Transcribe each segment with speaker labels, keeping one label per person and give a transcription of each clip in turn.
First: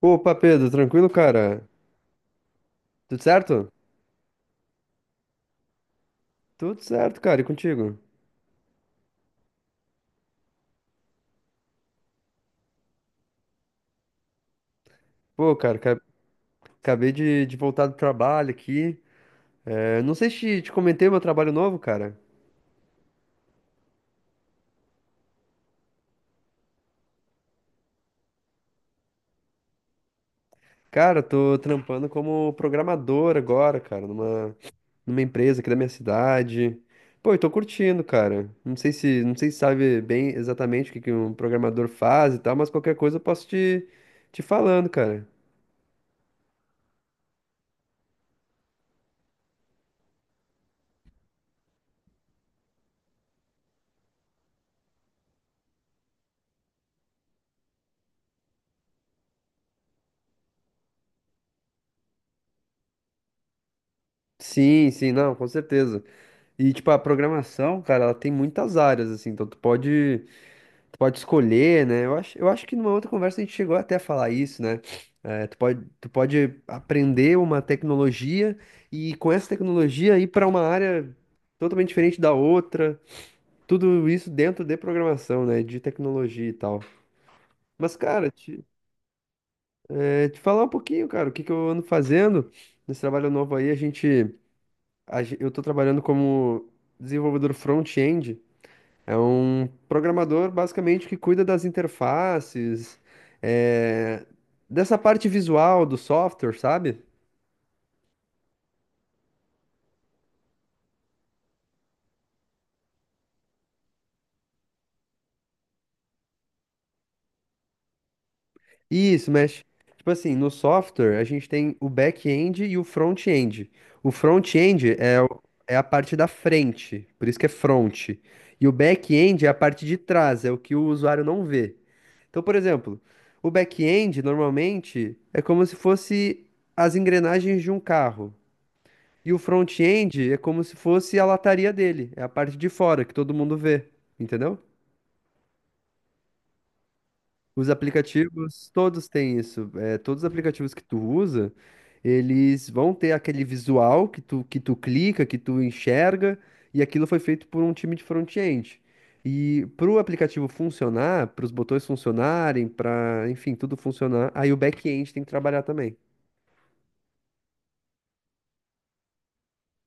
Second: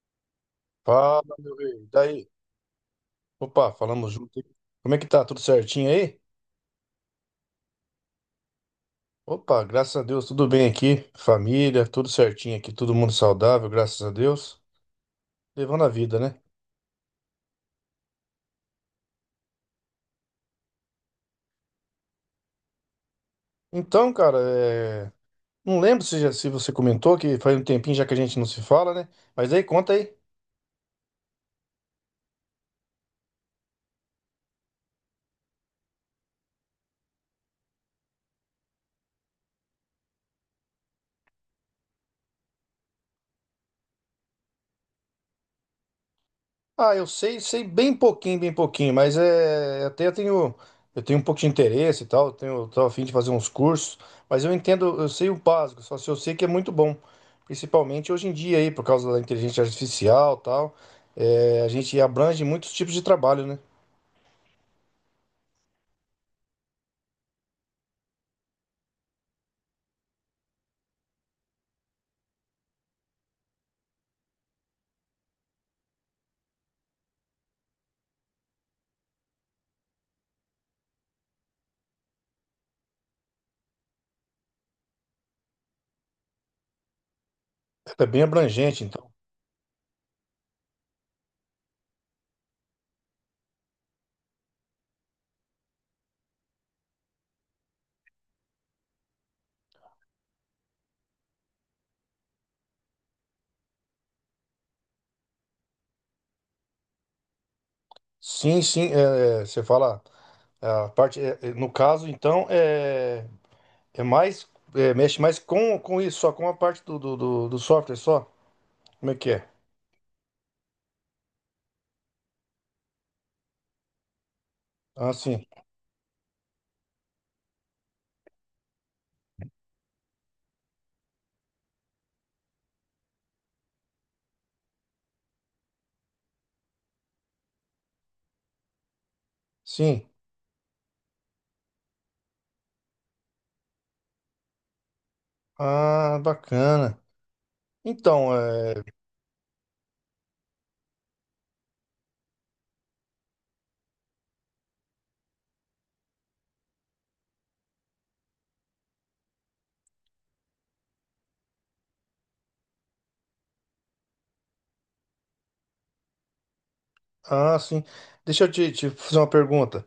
Speaker 1: Opa, Pedro, tranquilo,
Speaker 2: Fala, meu
Speaker 1: cara?
Speaker 2: rei. E daí?
Speaker 1: Tudo certo?
Speaker 2: Opa, falamos junto, hein? Como é que tá? Tudo certinho aí?
Speaker 1: Tudo certo, cara, e contigo?
Speaker 2: Opa, graças a Deus, tudo bem aqui. Família, tudo certinho aqui, todo mundo saudável, graças a Deus.
Speaker 1: Pô, cara,
Speaker 2: Levando a vida, né?
Speaker 1: acabei de voltar do trabalho aqui. É, não sei se te comentei meu trabalho novo, cara.
Speaker 2: Então, cara, não lembro se você comentou que faz um tempinho já que a gente não se fala, né? Mas aí, conta aí.
Speaker 1: Cara, eu tô trampando como programador agora, cara, numa empresa aqui da minha cidade. Pô, eu tô curtindo, cara. Não sei se, não sei se sabe bem exatamente que um programador faz e tal, mas qualquer coisa eu posso te falando, cara.
Speaker 2: Ah, eu sei, sei bem pouquinho, mas é até eu tenho um pouco de interesse e tal, eu tenho eu tô a fim de fazer uns cursos, mas eu entendo, eu sei o básico, só se eu sei que é muito bom, principalmente hoje em dia aí por causa da inteligência artificial, e tal, é, a gente abrange muitos tipos de trabalho, né?
Speaker 1: Sim, sim, não, com certeza. E, tipo, a programação, cara, ela tem muitas áreas, assim, então tu pode escolher, né? Eu acho que numa outra conversa a gente chegou até a falar isso, né? Tu pode aprender uma tecnologia e com essa tecnologia ir para uma área totalmente diferente da outra, tudo isso dentro de programação, né? De tecnologia e tal. Mas,
Speaker 2: É bem
Speaker 1: cara,
Speaker 2: abrangente, então.
Speaker 1: te falar um pouquinho, cara, o que que eu ando fazendo nesse trabalho novo aí, a gente, a gen- eu tô trabalhando como desenvolvedor front-end. É um programador basicamente que cuida das interfaces, é, dessa parte visual do software, sabe?
Speaker 2: Sim, sim, você fala a parte no caso, então é mais é, mexe mais com isso, só com a parte do software só. Como é
Speaker 1: Isso,
Speaker 2: que é?
Speaker 1: mexe. Tipo assim, no software a gente tem o back-end e o front-end. O front-end
Speaker 2: Ah, sim.
Speaker 1: é a parte da frente, por isso que é front. E o back-end é a parte de trás, é o que o usuário não vê. Então, por exemplo, o back-end normalmente é como se fosse as engrenagens de um carro. E o
Speaker 2: Sim.
Speaker 1: front-end é como se fosse a lataria dele, é a parte de fora que todo mundo vê, entendeu?
Speaker 2: Ah, bacana.
Speaker 1: Os
Speaker 2: Então,
Speaker 1: aplicativos,
Speaker 2: é...
Speaker 1: todos têm isso. É, todos os aplicativos que tu usa, eles vão ter aquele visual que tu clica, que tu enxerga, e aquilo foi feito por um time de front-end. E para o aplicativo funcionar, para os botões funcionarem, para, enfim, tudo funcionar, aí o back-end tem que trabalhar também.
Speaker 2: ah, sim. Deixa eu te fazer uma pergunta.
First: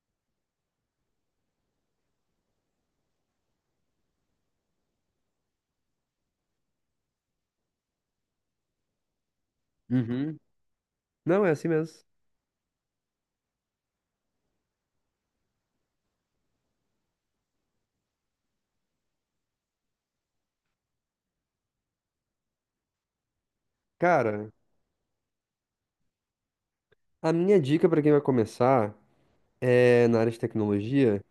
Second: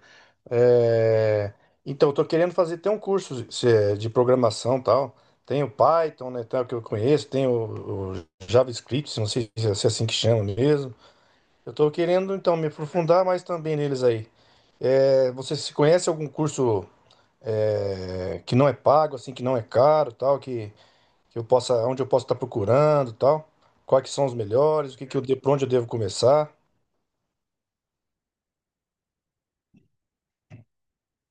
Speaker 2: É, então, eu tô querendo fazer até um curso de é, de programação e tal. Tem o Python, né, tal, que eu conheço, tem o JavaScript, não sei se é assim que
Speaker 1: Uhum.
Speaker 2: chama mesmo.
Speaker 1: Não, é assim
Speaker 2: Eu tô
Speaker 1: mesmo.
Speaker 2: querendo, então, me aprofundar mais também neles aí. É, você se conhece algum curso é, que não é pago, assim, que não é caro, tal, que eu possa, onde eu posso estar procurando, e tal. Quais que são os
Speaker 1: Cara,
Speaker 2: melhores? O que que eu, de- Por onde eu devo começar?
Speaker 1: a minha dica para quem vai começar é, na área de tecnologia,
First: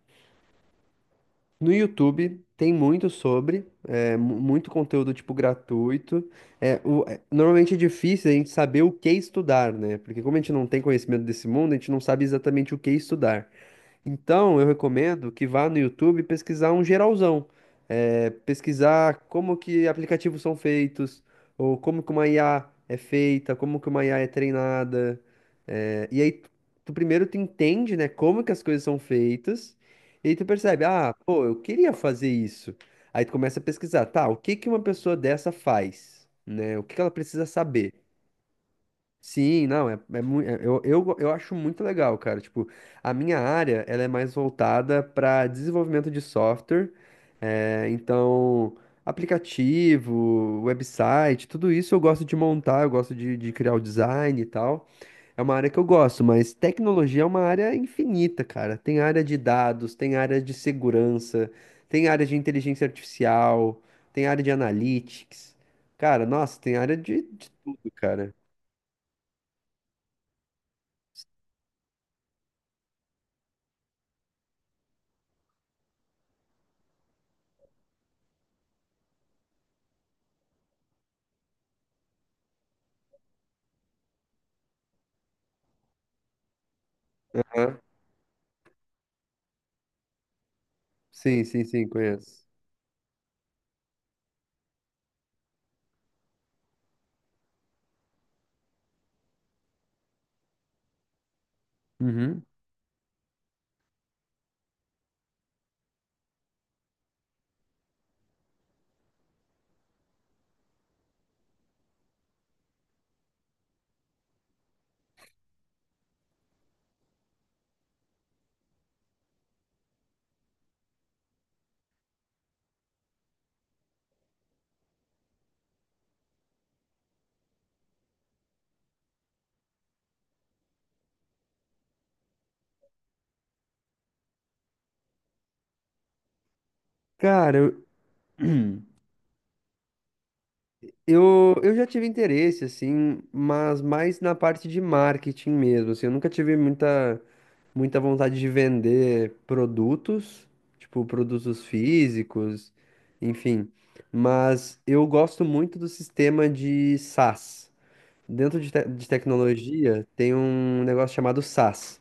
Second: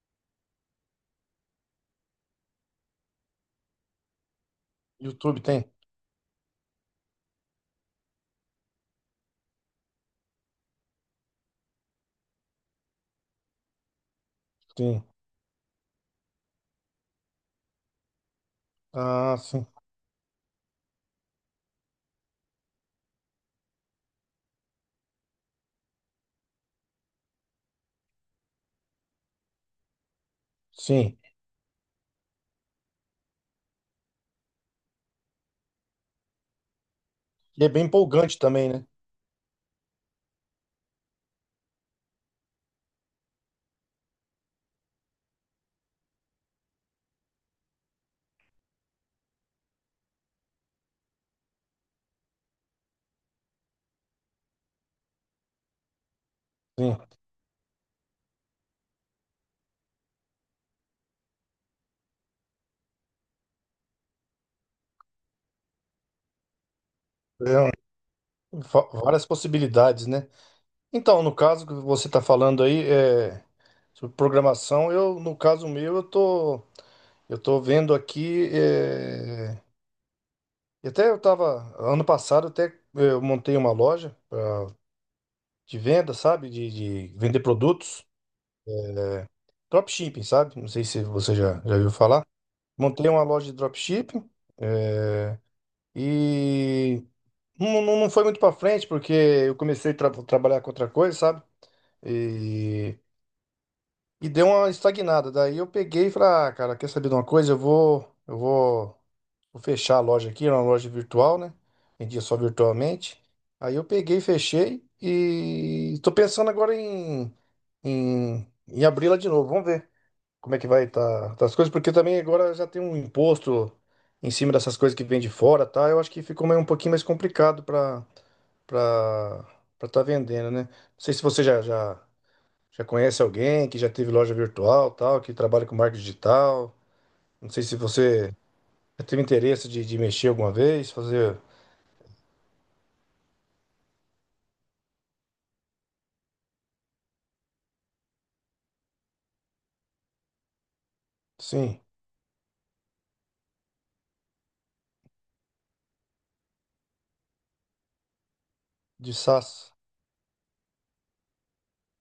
Speaker 1: no YouTube tem muito sobre, muito conteúdo tipo
Speaker 2: YouTube tem?
Speaker 1: gratuito. É, normalmente é difícil a gente saber o que estudar, né? Porque como a gente não tem conhecimento desse mundo, a gente não sabe exatamente o que estudar. Então, eu
Speaker 2: Sim.
Speaker 1: recomendo que vá no YouTube pesquisar um geralzão. É, pesquisar
Speaker 2: Ah,
Speaker 1: como
Speaker 2: sim.
Speaker 1: que aplicativos são feitos, ou como que uma IA é feita, como que uma IA é treinada. É, e aí, tu primeiro tu entende, né, como que as coisas são feitas, e aí tu percebe, ah,
Speaker 2: Sim.
Speaker 1: pô, eu queria fazer isso. Aí tu começa a pesquisar, tá, o que que uma pessoa dessa faz, né? O que que ela precisa
Speaker 2: E é bem
Speaker 1: saber?
Speaker 2: empolgante também, né?
Speaker 1: Sim, não, é, eu acho muito legal, cara. Tipo, a minha área, ela é mais voltada para desenvolvimento de software. É, então, aplicativo, website, tudo isso eu gosto de montar, eu gosto de criar o design e tal. É uma área que eu gosto, mas
Speaker 2: Sim.
Speaker 1: tecnologia é uma área infinita, cara. Tem área de dados, tem área de segurança, tem área de inteligência artificial, tem área de analytics. Cara, nossa, tem área de
Speaker 2: É
Speaker 1: tudo, cara.
Speaker 2: Várias possibilidades, né? Então, no caso que você está falando aí, é, sobre programação, eu, no caso meu, eu tô vendo aqui, é, e até eu tava, ano passado até eu montei uma loja de venda, sabe? De vender produtos. Dropshipping, sabe? Não sei se você
Speaker 1: Sim,
Speaker 2: já,
Speaker 1: sim,
Speaker 2: já
Speaker 1: sim,
Speaker 2: viu falar.
Speaker 1: conheço.
Speaker 2: Montei uma loja de dropshipping eh, e não foi muito pra frente porque eu comecei a trabalhar com outra coisa, sabe?
Speaker 1: Uhum.
Speaker 2: E, e deu uma estagnada. Daí eu peguei e falei, ah, cara, quer saber de uma coisa? Eu vou fechar a loja aqui, era uma loja virtual, né? Vendia só virtualmente. Aí eu peguei, fechei e tô pensando agora em abri-la de novo. Vamos ver como é que vai estar as coisas, porque também agora já tem um imposto em cima dessas coisas que vem de fora, tá? Eu acho que ficou meio um pouquinho mais complicado para para estar vendendo, né? Não sei se você já conhece alguém que já teve loja virtual, tal, que trabalha com marketing digital. Não
Speaker 1: Cara,
Speaker 2: sei se
Speaker 1: eu,
Speaker 2: você já teve interesse de mexer alguma vez, fazer,
Speaker 1: eu já tive interesse, assim, mas mais na parte de marketing mesmo, assim, eu nunca tive muita vontade de vender produtos, tipo, produtos
Speaker 2: sim,
Speaker 1: físicos, enfim, mas eu gosto muito do sistema de SaaS. Dentro de
Speaker 2: de SaaS.
Speaker 1: tecnologia, tem um negócio chamado SaaS.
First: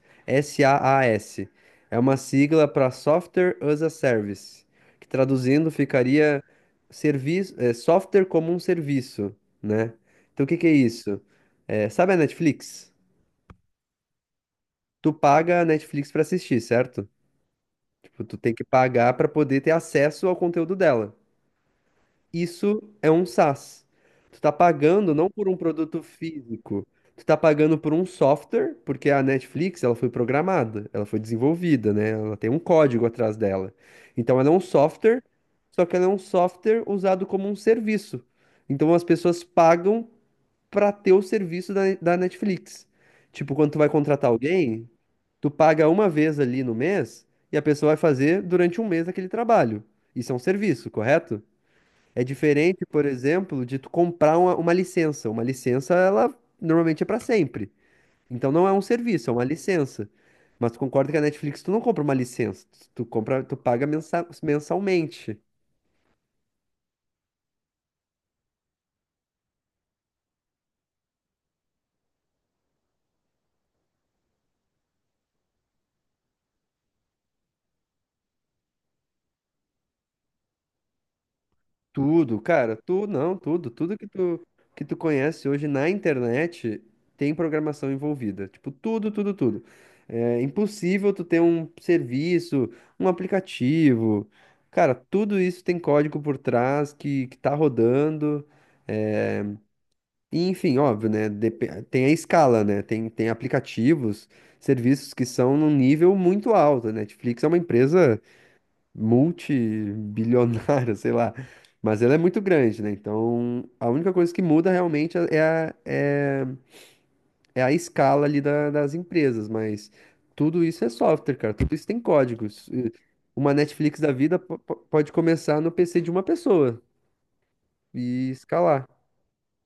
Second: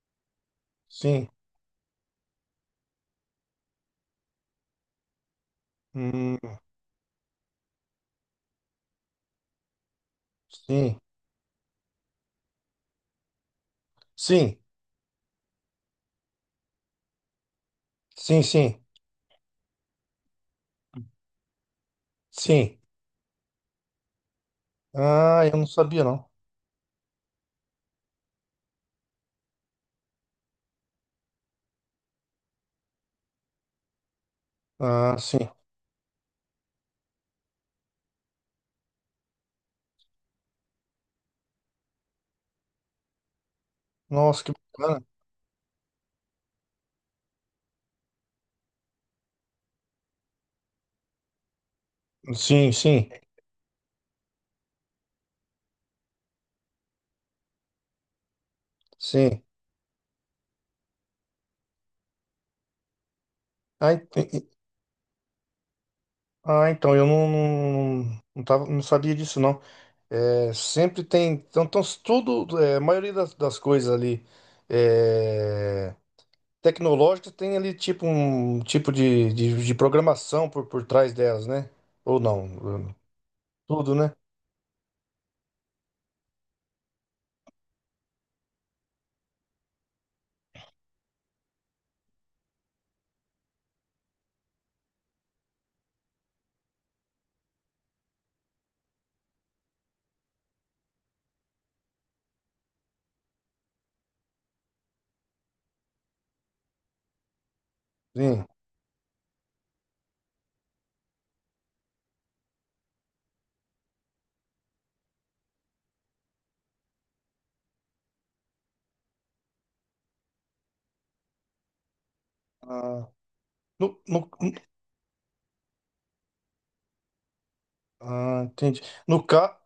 Speaker 2: Sim.
Speaker 1: S-A-A-S. É uma sigla para Software as a Service, que traduzindo
Speaker 2: Hum,
Speaker 1: ficaria serviço, é, software como um serviço, né? Então o que que é
Speaker 2: sim.
Speaker 1: isso? É, sabe a Netflix?
Speaker 2: Sim.
Speaker 1: Tu paga a Netflix para assistir, certo? Tipo, tu
Speaker 2: Sim,
Speaker 1: tem que
Speaker 2: sim.
Speaker 1: pagar para poder ter acesso ao conteúdo dela.
Speaker 2: Sim.
Speaker 1: Isso é um SaaS. Tu tá pagando não
Speaker 2: Ah,
Speaker 1: por um
Speaker 2: eu não
Speaker 1: produto
Speaker 2: sabia não.
Speaker 1: físico, tu tá pagando por um software, porque a Netflix, ela foi programada, ela foi desenvolvida, né? Ela tem um código atrás dela. Então ela é um
Speaker 2: Ah,
Speaker 1: software,
Speaker 2: sim.
Speaker 1: só que ela é um software usado como um serviço. Então as pessoas pagam pra ter o serviço da Netflix. Tipo, quando tu vai contratar
Speaker 2: Nossa, que
Speaker 1: alguém,
Speaker 2: bacana.
Speaker 1: tu paga uma vez ali no mês e a pessoa vai fazer durante um mês aquele trabalho. Isso é um serviço, correto? É
Speaker 2: Sim,
Speaker 1: diferente, por
Speaker 2: sim,
Speaker 1: exemplo, de tu comprar uma licença. Uma licença, ela normalmente é para sempre. Então não é um serviço, é uma
Speaker 2: sim.
Speaker 1: licença. Mas tu concorda que a Netflix tu não compra uma licença, tu compra, tu paga
Speaker 2: Ah, ent- e-
Speaker 1: mensalmente.
Speaker 2: ah, então eu tava, não sabia disso, não. É, sempre tem. Então, então tudo, é, a maioria das coisas ali é, tecnológicas tem ali tipo um tipo de programação por trás delas, né? Ou
Speaker 1: Tudo, cara,
Speaker 2: não?
Speaker 1: tu não, tudo,
Speaker 2: Tudo,
Speaker 1: tudo
Speaker 2: né?
Speaker 1: que tu conhece hoje na internet tem programação envolvida. Tipo, tudo, tudo, tudo. É impossível tu ter um serviço, um aplicativo. Cara, tudo isso tem código por trás que tá rodando. É, e, enfim, óbvio, né? Tem a escala, né? Tem aplicativos, serviços que são num nível muito alto. A Netflix é uma empresa
Speaker 2: Sim.
Speaker 1: multibilionária, sei lá. Mas ela é muito grande, né? Então, a única coisa que muda realmente a, é, é a escala ali das empresas, mas tudo isso é software, cara. Tudo isso tem códigos. E
Speaker 2: Ah,
Speaker 1: uma Netflix
Speaker 2: no,
Speaker 1: da
Speaker 2: no,
Speaker 1: vida pode começar no PC de uma pessoa e
Speaker 2: ah, entendi.
Speaker 1: escalar.
Speaker 2: No, ca-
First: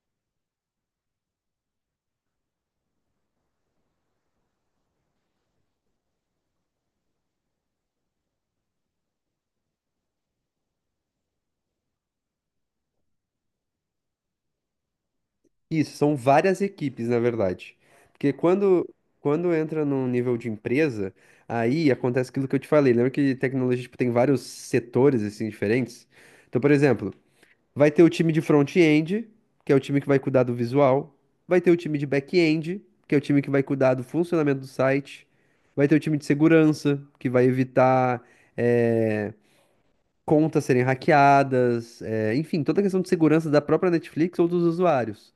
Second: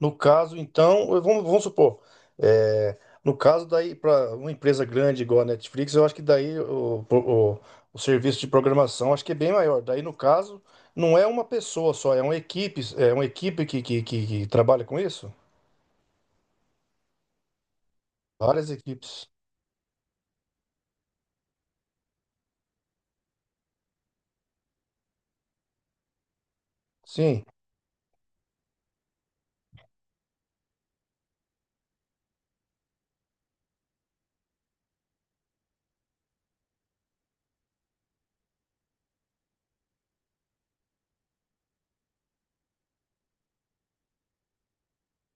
Speaker 2: No caso, então, vamos supor, é, no caso daí, para uma empresa grande igual a Netflix, eu acho que daí o serviço de programação acho que é bem maior. Daí, no caso, não é uma pessoa só, é uma equipe que trabalha com isso?
Speaker 1: Isso, são várias equipes, na verdade. Porque
Speaker 2: Várias
Speaker 1: quando,
Speaker 2: equipes.
Speaker 1: quando entra num nível de empresa, aí acontece aquilo que eu te falei. Lembra que tecnologia, tipo, tem vários setores, assim, diferentes? Então, por exemplo,
Speaker 2: Sim,
Speaker 1: vai ter o time de front-end, que é o time que vai cuidar do visual. Vai ter o time de back-end, que é o time que vai cuidar do funcionamento do site. Vai ter o time de segurança, que vai evitar, eh, contas serem hackeadas. Enfim, toda a questão de segurança da própria Netflix ou dos usuários.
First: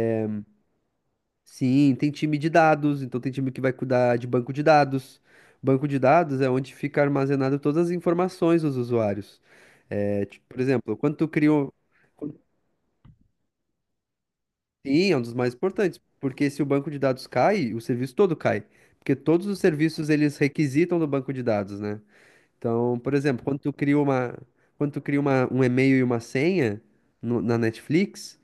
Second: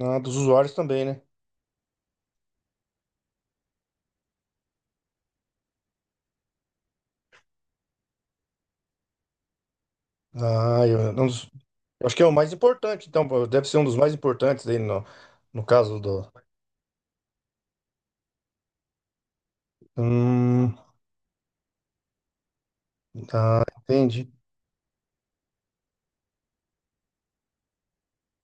Speaker 2: ah, dos usuários também, né?
Speaker 1: Sim, tem time de dados, então tem time que vai cuidar de banco de dados. Banco de dados é onde fica armazenado todas as informações dos usuários. É, tipo, por
Speaker 2: Ah,
Speaker 1: exemplo,
Speaker 2: eu,
Speaker 1: quando
Speaker 2: não-
Speaker 1: tu cria um...
Speaker 2: eu acho que é o mais importante, então, pô, deve ser um dos mais importantes aí no,
Speaker 1: Sim, é um dos mais
Speaker 2: no
Speaker 1: importantes,
Speaker 2: caso do.
Speaker 1: porque se o banco de dados cai, o serviço todo cai, porque todos os serviços eles
Speaker 2: Hum,
Speaker 1: requisitam do banco de dados, né? Então, por exemplo,
Speaker 2: ah, entendi.
Speaker 1: quando tu cria uma, um e-mail e uma senha na Netflix,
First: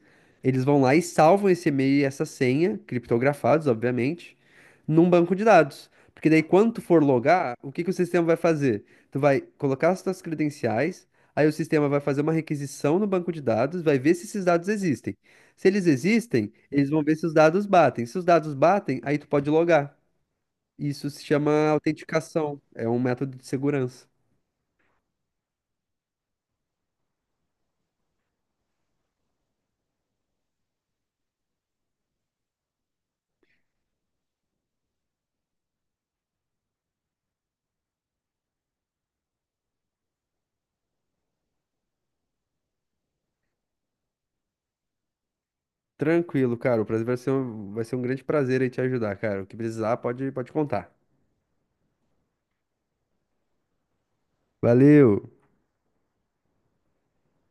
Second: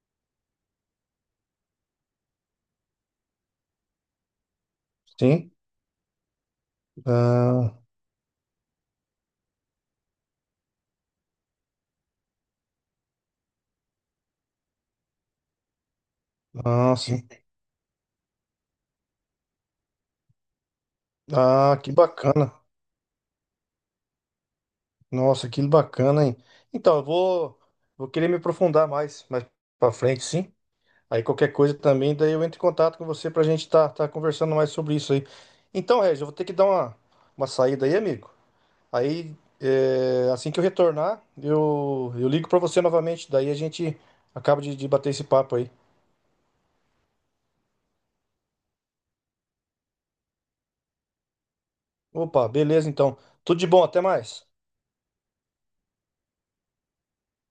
Speaker 1: eles vão lá e salvam esse e-mail e essa senha, criptografados, obviamente, num banco de
Speaker 2: Sim.
Speaker 1: dados. Porque daí, quando tu for logar, o
Speaker 2: Ah,
Speaker 1: que que o sistema vai fazer? Tu vai colocar as tuas credenciais, aí o sistema vai fazer uma requisição no banco de dados, vai ver se esses dados existem. Se eles existem, eles
Speaker 2: ah,
Speaker 1: vão ver se
Speaker 2: sim.
Speaker 1: os dados batem. Se os dados batem, aí tu pode logar. Isso se chama
Speaker 2: Ah, que bacana.
Speaker 1: autenticação, é um método de segurança.
Speaker 2: Nossa, que bacana, hein? Então, eu vou, vou querer me aprofundar mais, mais pra frente, sim. Aí qualquer coisa também, daí eu entro em contato com você pra gente tá, tá conversando mais sobre isso aí. Então, Regis, eu vou ter que dar uma saída aí, amigo. Aí, é, assim que eu retornar, eu ligo pra você novamente. Daí a gente acaba de bater esse papo aí.
Speaker 1: Tranquilo, cara. O prazer vai ser vai ser um grande prazer aí te ajudar, cara. O que precisar, pode contar.
Speaker 2: Opa, beleza, então. Tudo de bom, até mais.
Speaker 1: Valeu!